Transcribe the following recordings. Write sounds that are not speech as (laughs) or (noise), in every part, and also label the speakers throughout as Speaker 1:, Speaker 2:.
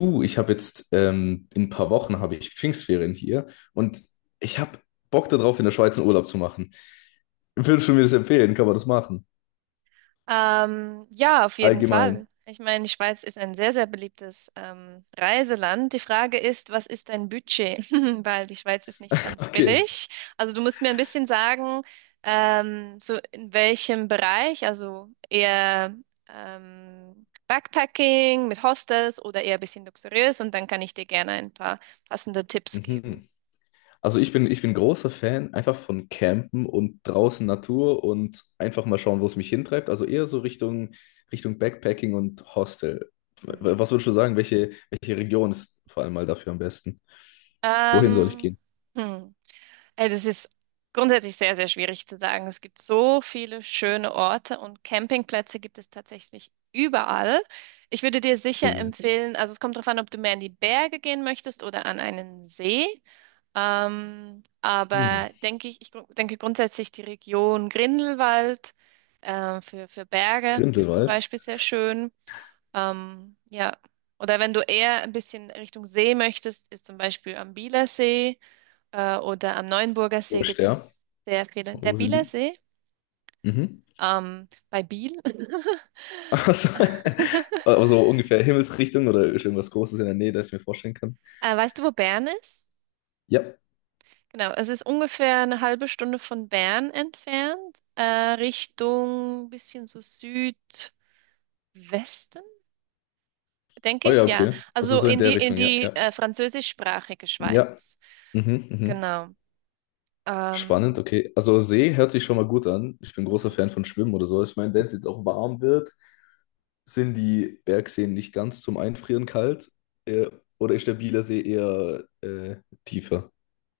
Speaker 1: Ich habe jetzt in ein paar Wochen habe ich Pfingstferien hier und ich habe Bock darauf, in der Schweiz einen Urlaub zu machen. Würdest du mir das empfehlen? Kann man das machen?
Speaker 2: Ja, auf jeden
Speaker 1: Allgemein.
Speaker 2: Fall.
Speaker 1: (laughs)
Speaker 2: Ich meine, die Schweiz ist ein sehr, sehr beliebtes Reiseland. Die Frage ist, was ist dein Budget? (laughs) Weil die Schweiz ist nicht ganz
Speaker 1: Okay.
Speaker 2: billig. Also du musst mir ein bisschen sagen, so in welchem Bereich, also eher Backpacking mit Hostels oder eher ein bisschen luxuriös und dann kann ich dir gerne ein paar passende Tipps geben.
Speaker 1: Mhm. Also ich bin großer Fan einfach von Campen und draußen Natur und einfach mal schauen, wo es mich hintreibt. Also eher so Richtung Backpacking und Hostel.
Speaker 2: Mhm.
Speaker 1: Was würdest du sagen? Welche Region ist vor allem mal dafür am besten? Wohin soll ich
Speaker 2: Ähm,
Speaker 1: gehen?
Speaker 2: hm. Das ist grundsätzlich sehr, sehr schwierig zu sagen. Es gibt so viele schöne Orte und Campingplätze gibt es tatsächlich überall. Ich würde dir sicher
Speaker 1: Oh,
Speaker 2: empfehlen, also es kommt darauf an, ob du mehr in die Berge gehen möchtest oder an einen See.
Speaker 1: hm.
Speaker 2: Aber denke ich, denke grundsätzlich die Region Grindelwald für, Berge ist zum
Speaker 1: Grindelwald.
Speaker 2: Beispiel sehr schön. Ja, oder wenn du eher ein bisschen Richtung See möchtest, ist zum Beispiel am Bielersee. Oder am Neuenburger
Speaker 1: Wo
Speaker 2: See
Speaker 1: ist
Speaker 2: gibt
Speaker 1: der?
Speaker 2: es sehr viele.
Speaker 1: Oh,
Speaker 2: Der
Speaker 1: wo sind
Speaker 2: Bieler
Speaker 1: die?
Speaker 2: See,
Speaker 1: Mhm.
Speaker 2: bei Biel. (laughs)
Speaker 1: Also, (laughs) also ungefähr Himmelsrichtung oder ist irgendwas Großes in der Nähe, das ich mir vorstellen kann.
Speaker 2: Weißt du, wo Bern ist?
Speaker 1: Ja.
Speaker 2: Genau, es ist ungefähr eine halbe Stunde von Bern entfernt, Richtung bisschen so Südwesten, denke
Speaker 1: Oh ja,
Speaker 2: ich, ja.
Speaker 1: okay. Also
Speaker 2: Also
Speaker 1: so in
Speaker 2: in
Speaker 1: der
Speaker 2: die in
Speaker 1: Richtung, ja,
Speaker 2: die
Speaker 1: ja.
Speaker 2: französischsprachige
Speaker 1: Ja.
Speaker 2: Schweiz.
Speaker 1: Mhm, mhm.
Speaker 2: Genau.
Speaker 1: Spannend,
Speaker 2: Ähm,
Speaker 1: okay. Also See hört sich schon mal gut an. Ich bin großer
Speaker 2: mhm.
Speaker 1: Fan von Schwimmen oder so. Ich meine, wenn es jetzt auch warm wird, sind die Bergseen nicht ganz zum Einfrieren kalt. Äh, oder ist der Bieler See eher tiefer?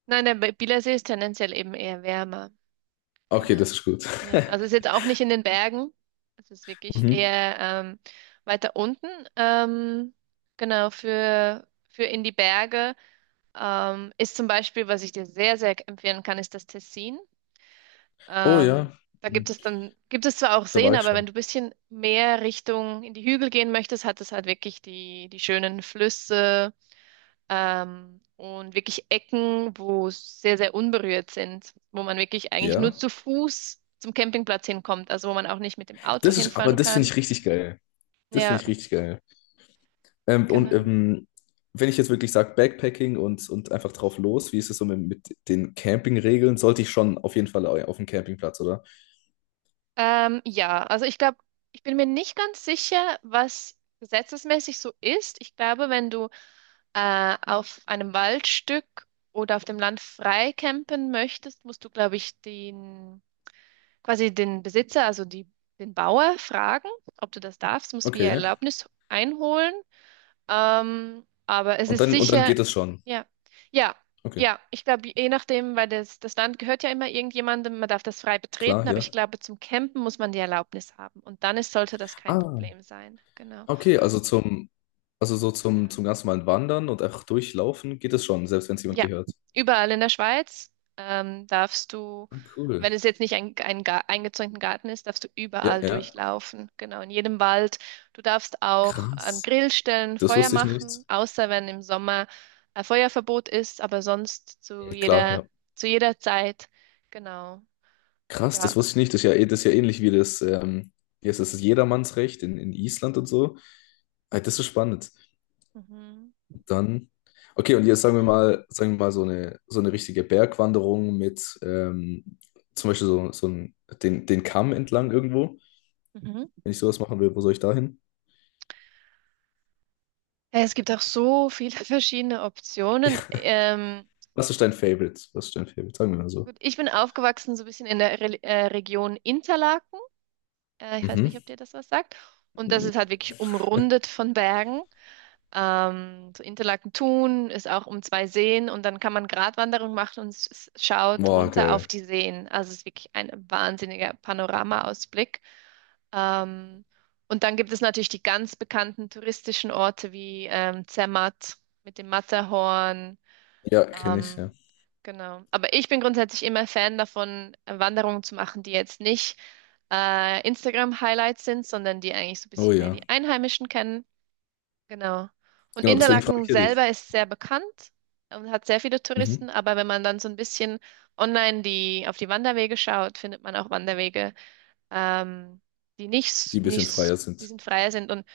Speaker 2: Nein, Bielersee ist tendenziell eben eher wärmer.
Speaker 1: Okay, das
Speaker 2: Genau.
Speaker 1: ist gut.
Speaker 2: Ja, also ist
Speaker 1: (laughs)
Speaker 2: jetzt auch nicht in den Bergen. Es ist wirklich
Speaker 1: Mhm.
Speaker 2: eher weiter unten. Ähm, genau, für in die Berge ist zum Beispiel, was ich dir sehr, sehr empfehlen kann, ist das Tessin.
Speaker 1: Oh
Speaker 2: Ähm,
Speaker 1: ja,
Speaker 2: Da gibt
Speaker 1: mhm,
Speaker 2: es dann, gibt es zwar auch
Speaker 1: da war
Speaker 2: Seen,
Speaker 1: ich
Speaker 2: aber wenn
Speaker 1: schon.
Speaker 2: du ein bisschen mehr Richtung in die Hügel gehen möchtest, hat es halt wirklich die schönen Flüsse und wirklich Ecken, wo es sehr, sehr unberührt sind, wo man wirklich eigentlich nur
Speaker 1: Ja.
Speaker 2: zu Fuß zum Campingplatz hinkommt, also wo man auch nicht mit dem Auto
Speaker 1: Aber
Speaker 2: hinfahren
Speaker 1: das finde
Speaker 2: kann.
Speaker 1: ich richtig geil. Das
Speaker 2: Ja,
Speaker 1: finde ich richtig geil. Ähm, und
Speaker 2: genau.
Speaker 1: ähm, Wenn ich jetzt wirklich sage, Backpacking und einfach drauf los, wie ist es so mit den Campingregeln? Sollte ich schon auf jeden Fall auf dem Campingplatz, oder?
Speaker 2: Ja, also ich glaube, ich bin mir nicht ganz sicher, was gesetzesmäßig so ist. Ich glaube, wenn du auf einem Waldstück oder auf dem Land frei campen möchtest, musst du, glaube ich, den quasi den Besitzer, also die, den Bauer, fragen, ob du das darfst, musst wie
Speaker 1: Okay.
Speaker 2: Erlaubnis einholen. Aber es
Speaker 1: Und
Speaker 2: ist
Speaker 1: dann, und dann
Speaker 2: sicher,
Speaker 1: geht es schon.
Speaker 2: ja, ja,
Speaker 1: Okay,
Speaker 2: ja, ich glaube, je nachdem, weil das Land gehört ja immer irgendjemandem, man darf das frei betreten,
Speaker 1: klar,
Speaker 2: aber
Speaker 1: ja.
Speaker 2: ich glaube, zum Campen muss man die Erlaubnis haben und dann ist, sollte das kein
Speaker 1: Ah,
Speaker 2: Problem sein. Genau.
Speaker 1: okay, also so
Speaker 2: Ja.
Speaker 1: zum ganz normalen Wandern und einfach durchlaufen geht es schon, selbst wenn es jemand
Speaker 2: Ja,
Speaker 1: gehört.
Speaker 2: überall in der Schweiz darfst du,
Speaker 1: Ah, cool.
Speaker 2: wenn es jetzt nicht ein eingezäunten Garten ist, darfst du
Speaker 1: Ja,
Speaker 2: überall
Speaker 1: ja.
Speaker 2: durchlaufen. Genau, in jedem Wald. Du darfst auch an
Speaker 1: Krass.
Speaker 2: Grillstellen
Speaker 1: Das
Speaker 2: Feuer
Speaker 1: wusste ich nicht.
Speaker 2: machen, außer wenn im Sommer Feuerverbot ist, aber sonst zu
Speaker 1: Klar,
Speaker 2: jeder,
Speaker 1: ja.
Speaker 2: zu jeder Zeit. Genau,
Speaker 1: Krass, das
Speaker 2: ja.
Speaker 1: wusste ich nicht. Das ist ja, das ist ja ähnlich wie das, wie heißt das, das Jedermannsrecht in Island und so. Ah, das ist so spannend.
Speaker 2: Mhm.
Speaker 1: Dann, okay, und jetzt
Speaker 2: Ja.
Speaker 1: sagen wir mal so eine richtige Bergwanderung mit zum Beispiel den, den Kamm entlang irgendwo.
Speaker 2: Mhm.
Speaker 1: Wenn ich sowas machen will, wo soll ich da hin?
Speaker 2: Ja, es gibt auch so viele (laughs) verschiedene Optionen.
Speaker 1: (laughs) Ja, was ist dein Favorite? Was ist dein Favorite? Sagen wir mal so.
Speaker 2: Gut, ich bin aufgewachsen so ein bisschen in der Re Region Interlaken. Ich weiß nicht,
Speaker 1: Mhm.
Speaker 2: ob dir das was sagt. Und das ist halt wirklich umrundet von Bergen. So Interlaken-Thun ist auch um zwei Seen und dann kann man Gratwanderung machen und schaut
Speaker 1: Boah,
Speaker 2: runter auf
Speaker 1: geil.
Speaker 2: die Seen. Also es ist wirklich ein wahnsinniger Panoramaausblick. Ähm, und dann gibt es natürlich die ganz bekannten touristischen Orte wie Zermatt mit dem Matterhorn.
Speaker 1: Ja, kenne ich, ja.
Speaker 2: ähm, genau. Aber ich bin grundsätzlich immer Fan davon, Wanderungen zu machen, die jetzt nicht Instagram-Highlights sind, sondern die eigentlich so ein
Speaker 1: Oh
Speaker 2: bisschen mehr
Speaker 1: ja.
Speaker 2: die Einheimischen kennen. Genau. Und
Speaker 1: Genau, deswegen frage
Speaker 2: Interlaken
Speaker 1: ich ja dich.
Speaker 2: selber ist sehr bekannt und hat sehr viele
Speaker 1: Mhm.
Speaker 2: Touristen, aber wenn man dann so ein bisschen online auf die Wanderwege schaut, findet man auch Wanderwege, ähm, die nicht, s-
Speaker 1: Die ein
Speaker 2: nicht,
Speaker 1: bisschen
Speaker 2: s-
Speaker 1: freier
Speaker 2: die
Speaker 1: sind.
Speaker 2: sind freier sind. Und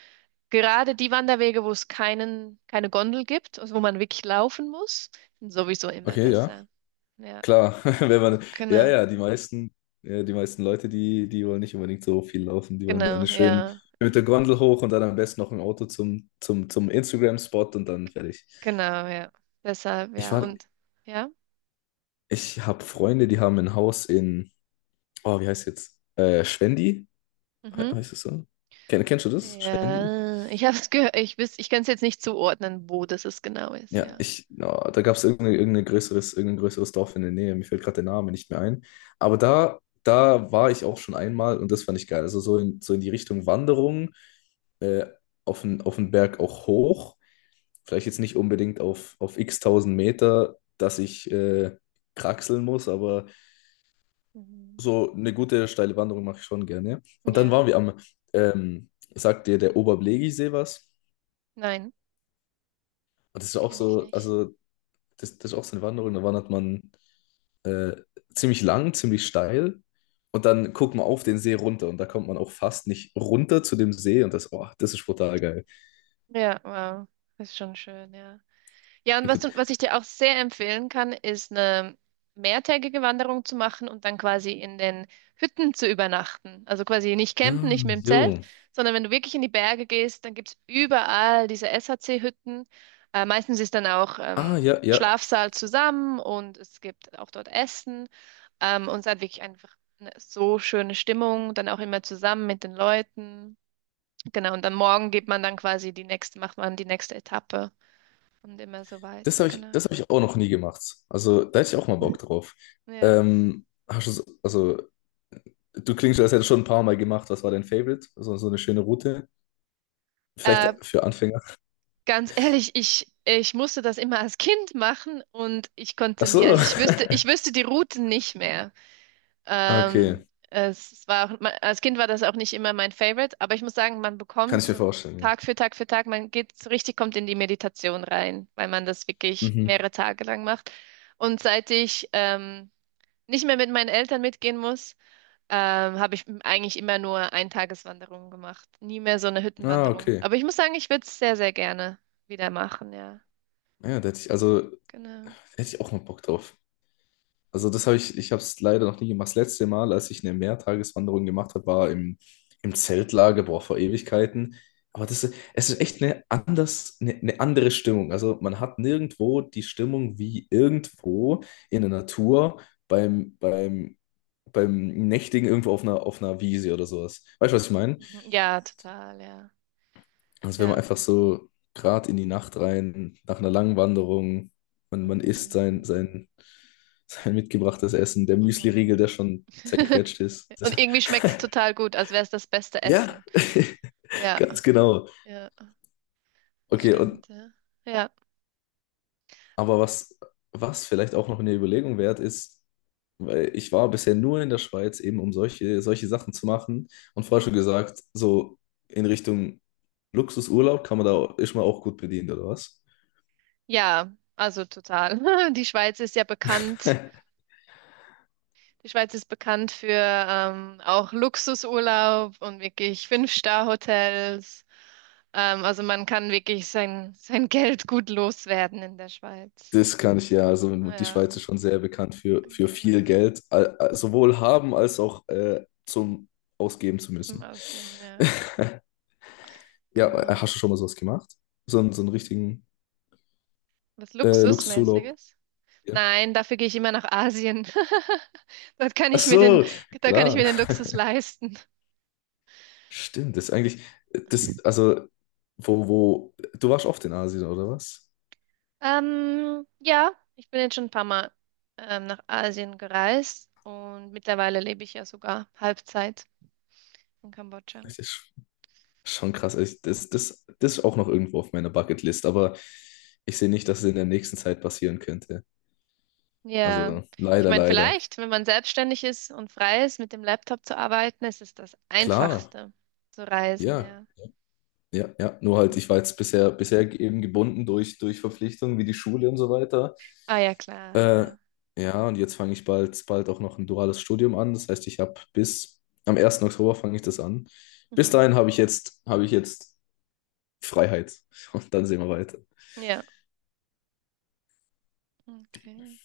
Speaker 2: gerade die Wanderwege, wo es keinen, keine Gondel gibt, also wo man wirklich laufen muss, sind sowieso immer
Speaker 1: Okay, ja.
Speaker 2: besser. Ja,
Speaker 1: Klar, (laughs) wenn man, ja,
Speaker 2: genau,
Speaker 1: ja, ja, die meisten Leute, die wollen nicht unbedingt so viel laufen. Die wollen dann
Speaker 2: genau,
Speaker 1: schön
Speaker 2: ja,
Speaker 1: mit der Gondel hoch und dann am besten noch im Auto zum Instagram-Spot und dann fertig.
Speaker 2: genau, ja. Deshalb,
Speaker 1: Ich
Speaker 2: ja,
Speaker 1: war,
Speaker 2: und ja,
Speaker 1: Ich habe Freunde, die haben ein Haus in, oh, wie heißt jetzt? Schwendi?
Speaker 2: mhm.
Speaker 1: Heißt es so? Kennst du das? Schwendi?
Speaker 2: Ja, ich habe es gehört, ich kann es jetzt nicht zuordnen, wo das es genau ist,
Speaker 1: Ja,
Speaker 2: ja.
Speaker 1: ja, da gab es irgendein größeres, irgendein größeres Dorf in der Nähe. Mir fällt gerade der Name nicht mehr ein. Aber da, Da war ich auch schon einmal und das fand ich geil. Also so in, so in die Richtung Wanderung, äh, auf den Berg auch hoch. Vielleicht jetzt nicht unbedingt auf x tausend Meter, dass ich kraxeln muss, aber
Speaker 2: Mhm.
Speaker 1: so eine gute steile Wanderung mache ich schon gerne. Und dann
Speaker 2: Ja,
Speaker 1: waren wir am, ähm, Sagt dir der Oberblegisee was?
Speaker 2: nein,
Speaker 1: Und das ist auch
Speaker 2: kenne ich
Speaker 1: so,
Speaker 2: nicht.
Speaker 1: das ist auch so eine Wanderung, da wandert man äh, ziemlich lang, ziemlich steil und dann guckt man auf den See runter und da kommt man auch fast nicht runter zu dem See und das, oh, das ist brutal geil.
Speaker 2: Ja, wow, ist schon schön, ja. Ja, und
Speaker 1: Gut.
Speaker 2: was ich dir auch sehr empfehlen kann, ist eine mehrtägige Wanderung zu machen und dann quasi in den Hütten zu übernachten. Also quasi nicht campen,
Speaker 1: Ah,
Speaker 2: nicht mit dem Zelt,
Speaker 1: jo.
Speaker 2: sondern wenn du wirklich in die Berge gehst, dann gibt's überall diese SHC-Hütten. Meistens ist dann auch
Speaker 1: Ah, ja, ja.
Speaker 2: Schlafsaal zusammen und es gibt auch dort Essen. Und es hat wirklich einfach eine so schöne Stimmung, dann auch immer zusammen mit den Leuten. Genau, und dann morgen geht man dann quasi die nächste, macht man die nächste Etappe. Und immer so weiter, genau.
Speaker 1: Das hab ich auch noch nie gemacht. Also, da hätte ich auch mal Bock drauf.
Speaker 2: Ja.
Speaker 1: Hast du, also, du klingst, als hättest du schon ein paar Mal gemacht. Was war dein Favorite? So, so eine schöne Route? Vielleicht
Speaker 2: Äh,
Speaker 1: für Anfänger.
Speaker 2: Ganz ehrlich, ich musste das immer als Kind machen und ich
Speaker 1: Ach
Speaker 2: konnte mir,
Speaker 1: so.
Speaker 2: also
Speaker 1: (laughs)
Speaker 2: ich wüsste die Routen nicht mehr.
Speaker 1: Ah, okay.
Speaker 2: Es war auch, als Kind war das auch nicht immer mein Favorite, aber ich muss sagen, man
Speaker 1: Kann
Speaker 2: bekommt
Speaker 1: ich mir
Speaker 2: so
Speaker 1: vorstellen,
Speaker 2: Tag für Tag für Tag, man geht so richtig, kommt in die Meditation rein, weil man das
Speaker 1: ja.
Speaker 2: wirklich
Speaker 1: Mhm.
Speaker 2: mehrere Tage lang macht. Und seit ich nicht mehr mit meinen Eltern mitgehen muss, habe ich eigentlich immer nur Eintageswanderungen gemacht. Nie mehr so eine
Speaker 1: Ah,
Speaker 2: Hüttenwanderung.
Speaker 1: okay.
Speaker 2: Aber ich muss sagen, ich würde es sehr, sehr gerne wieder machen, ja.
Speaker 1: Ja, da
Speaker 2: Genau.
Speaker 1: hätte ich auch mal Bock drauf. Ich habe es leider noch nie gemacht. Das letzte Mal, als ich eine Mehrtageswanderung gemacht habe, im Zeltlager, boah, vor Ewigkeiten. Es ist echt eine andere Stimmung. Also, man hat nirgendwo die Stimmung wie irgendwo in der Natur beim, beim, beim Nächtigen irgendwo auf einer Wiese oder sowas. Weißt du, was ich meine?
Speaker 2: Mhm. Ja, total, ja.
Speaker 1: Also wenn man
Speaker 2: Ja.
Speaker 1: einfach so gerade in die Nacht rein, nach einer langen Wanderung, man isst
Speaker 2: Mhm, mhm,
Speaker 1: sein mitgebrachtes Essen, der Müsli-Riegel,
Speaker 2: mhm.
Speaker 1: der schon
Speaker 2: (laughs)
Speaker 1: zerquetscht ist.
Speaker 2: Und
Speaker 1: Das,
Speaker 2: irgendwie schmeckt es total gut, als wäre es das beste
Speaker 1: ja,
Speaker 2: Essen.
Speaker 1: (laughs)
Speaker 2: Ja,
Speaker 1: ganz genau.
Speaker 2: ja, das
Speaker 1: Okay, und
Speaker 2: stimmt, ja. Ja,
Speaker 1: aber was, was vielleicht auch noch eine Überlegung wert ist, weil ich war bisher nur in der Schweiz, eben um solche Sachen zu machen. Und vorher schon gesagt, so in Richtung Luxusurlaub ist man auch gut bedient, oder was?
Speaker 2: ja, also total. (laughs) Die Schweiz ist ja bekannt.
Speaker 1: (laughs)
Speaker 2: Die Schweiz ist bekannt für auch Luxusurlaub und wirklich Fünf-Star-Hotels. Also man kann wirklich sein Geld gut loswerden in der Schweiz.
Speaker 1: Das kann ich ja. Also die
Speaker 2: Ja,
Speaker 1: Schweiz ist schon sehr bekannt für viel
Speaker 2: genau.
Speaker 1: Geld, sowohl haben als auch zum Ausgeben zu
Speaker 2: Zum
Speaker 1: müssen.
Speaker 2: Ausgeben,
Speaker 1: (laughs)
Speaker 2: ja,
Speaker 1: Ja,
Speaker 2: genau.
Speaker 1: hast du schon mal sowas gemacht? So, so einen richtigen
Speaker 2: Was
Speaker 1: Luxusurlaub?
Speaker 2: Luxusmäßiges?
Speaker 1: Ja.
Speaker 2: Nein, dafür gehe ich immer nach Asien. (laughs) Dort kann
Speaker 1: Ach
Speaker 2: ich mir den,
Speaker 1: so,
Speaker 2: Da kann ich
Speaker 1: klar.
Speaker 2: mir den Luxus leisten.
Speaker 1: Stimmt, das ist eigentlich, das, also, wo, wo, du warst oft in Asien, oder was?
Speaker 2: Ja, ich bin jetzt schon ein paar Mal nach Asien gereist und mittlerweile lebe ich ja sogar Halbzeit in Kambodscha.
Speaker 1: Das ist schon krass. Das ist auch noch irgendwo auf meiner Bucketlist, aber ich sehe nicht, dass es in der nächsten Zeit passieren könnte.
Speaker 2: Ja,
Speaker 1: Also,
Speaker 2: ich
Speaker 1: leider,
Speaker 2: meine,
Speaker 1: leider.
Speaker 2: vielleicht, wenn man selbstständig ist und frei ist, mit dem Laptop zu arbeiten, ist es das
Speaker 1: Klar.
Speaker 2: Einfachste zu reisen,
Speaker 1: Ja,
Speaker 2: ja.
Speaker 1: ja, ja. Nur halt,
Speaker 2: Hm.
Speaker 1: ich war jetzt bisher eben gebunden durch Verpflichtungen wie die Schule und so weiter.
Speaker 2: Ah ja, klar,
Speaker 1: Äh,
Speaker 2: ja.
Speaker 1: ja, und jetzt fange ich bald auch noch ein duales Studium an. Das heißt, ich habe bis am 1. Oktober fange ich das an. Bis dahin
Speaker 2: Mhm.
Speaker 1: habe ich jetzt Freiheit. Und dann sehen wir weiter.
Speaker 2: Ja, okay.